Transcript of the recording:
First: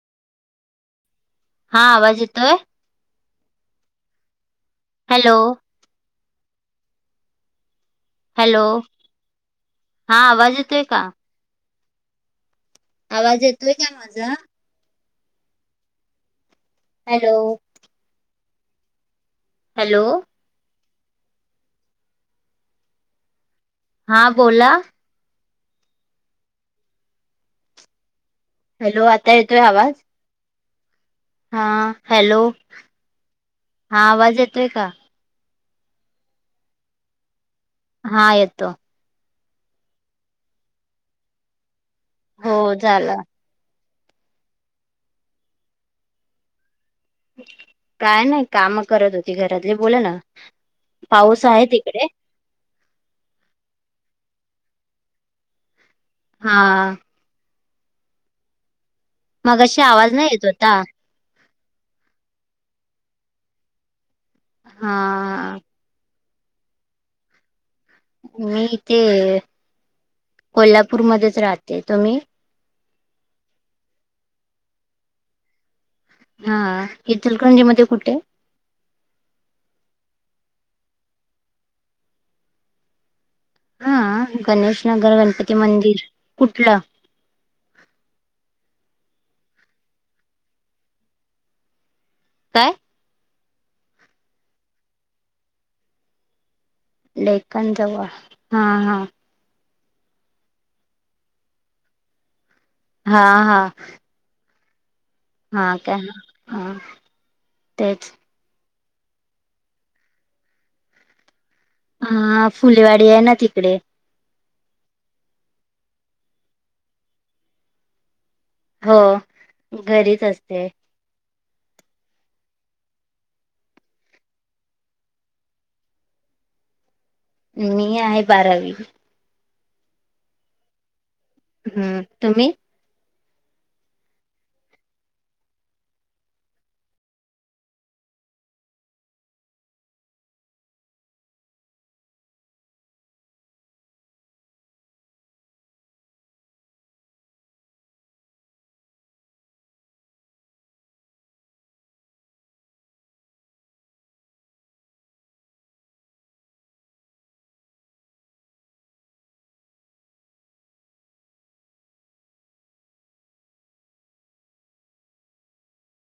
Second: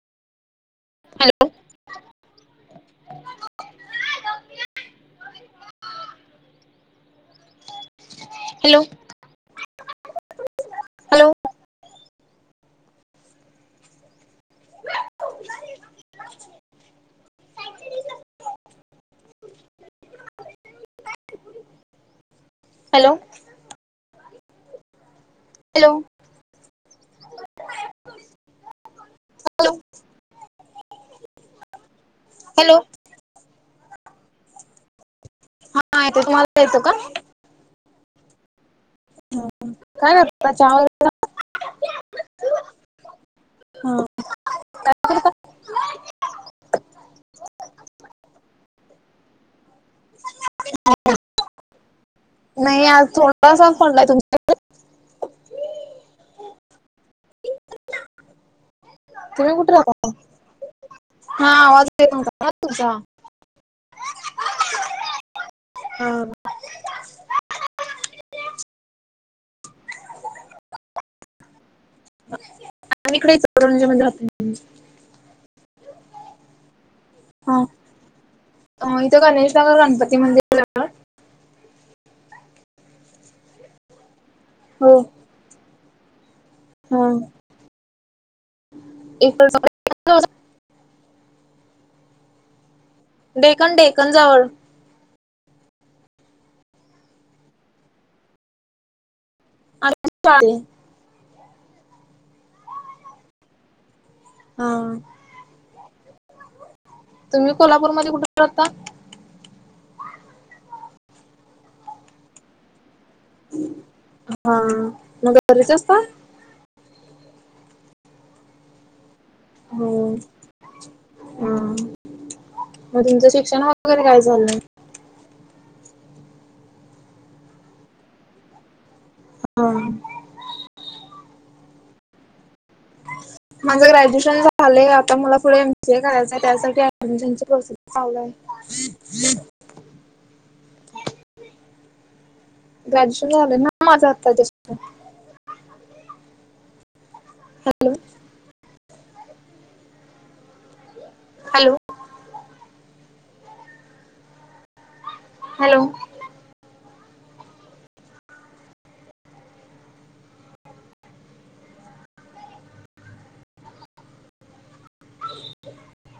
Hello हा आवाज येतोय [unintelligible] [inaudible] हॅलो हॅलो हा आवाज येतोय का हॅलो आवाज येतोय काय माझा उ चारि डुकि हॅलो हॅलो हॅलो हा बोला हॅलो हॅलो आत येतोय हॅलो आवाज हा हॅलो हा आवाज येतोय का हा येत तुम्हाला यायचं का हा येतो ह काय रिताचा आवाज आला हो झाला हा काय नाही काम करत होती घरातली बोला ना पाऊस आहे तिकडे नाही आज थोडासाच पळलाय तुमच्या हा. तुम्ही कुठे मगाशी राहता आवाज नाही येत होता मग. हा आवाजकम तूझ [inaudible] हा. हा. मी इथे. कोल्हापूरमध्येच राहते. तुम्ही? आम्ही इकडेच इचलकरंजी मध्ये राहतोय. हा हा हचलकरंजी मध्ये कुठे? इथं. गणेशनगर गणपती मंदिरा जवळ. हा. गणेश हो नगर. गणपती मंदिर. कुठलं? हा एक [unintelligible] काय. डेकन डेकनजवळ. लेखन जवळ. हा हा. आ चालेल [unintelligible] हा हा. हा. हा का? ह. तुम्ही कोल्हापूरमध्ये कुठ राहता. हा. फुलेवाडी आहे ना. तिकडे. हा. मग घरीचं असताल. हो. हो. घरीच असते हा. म तुमचं शिक्षण वगैरे काय झालंय. मी आहे बारावी. ह. ह. हम्म. तुम्ही? माझं ग्रॅज्युएशन झालंय. आता मला पुढे एमसीए करायचंय. त्यासाठी ऍडमिशन प्रोसेस चालू हाय. एक ह [inaudible] ग्रॅज्युएशन झालंय ना. माझ आता जस्ट. हॅलो. हॅलो. हॅलो.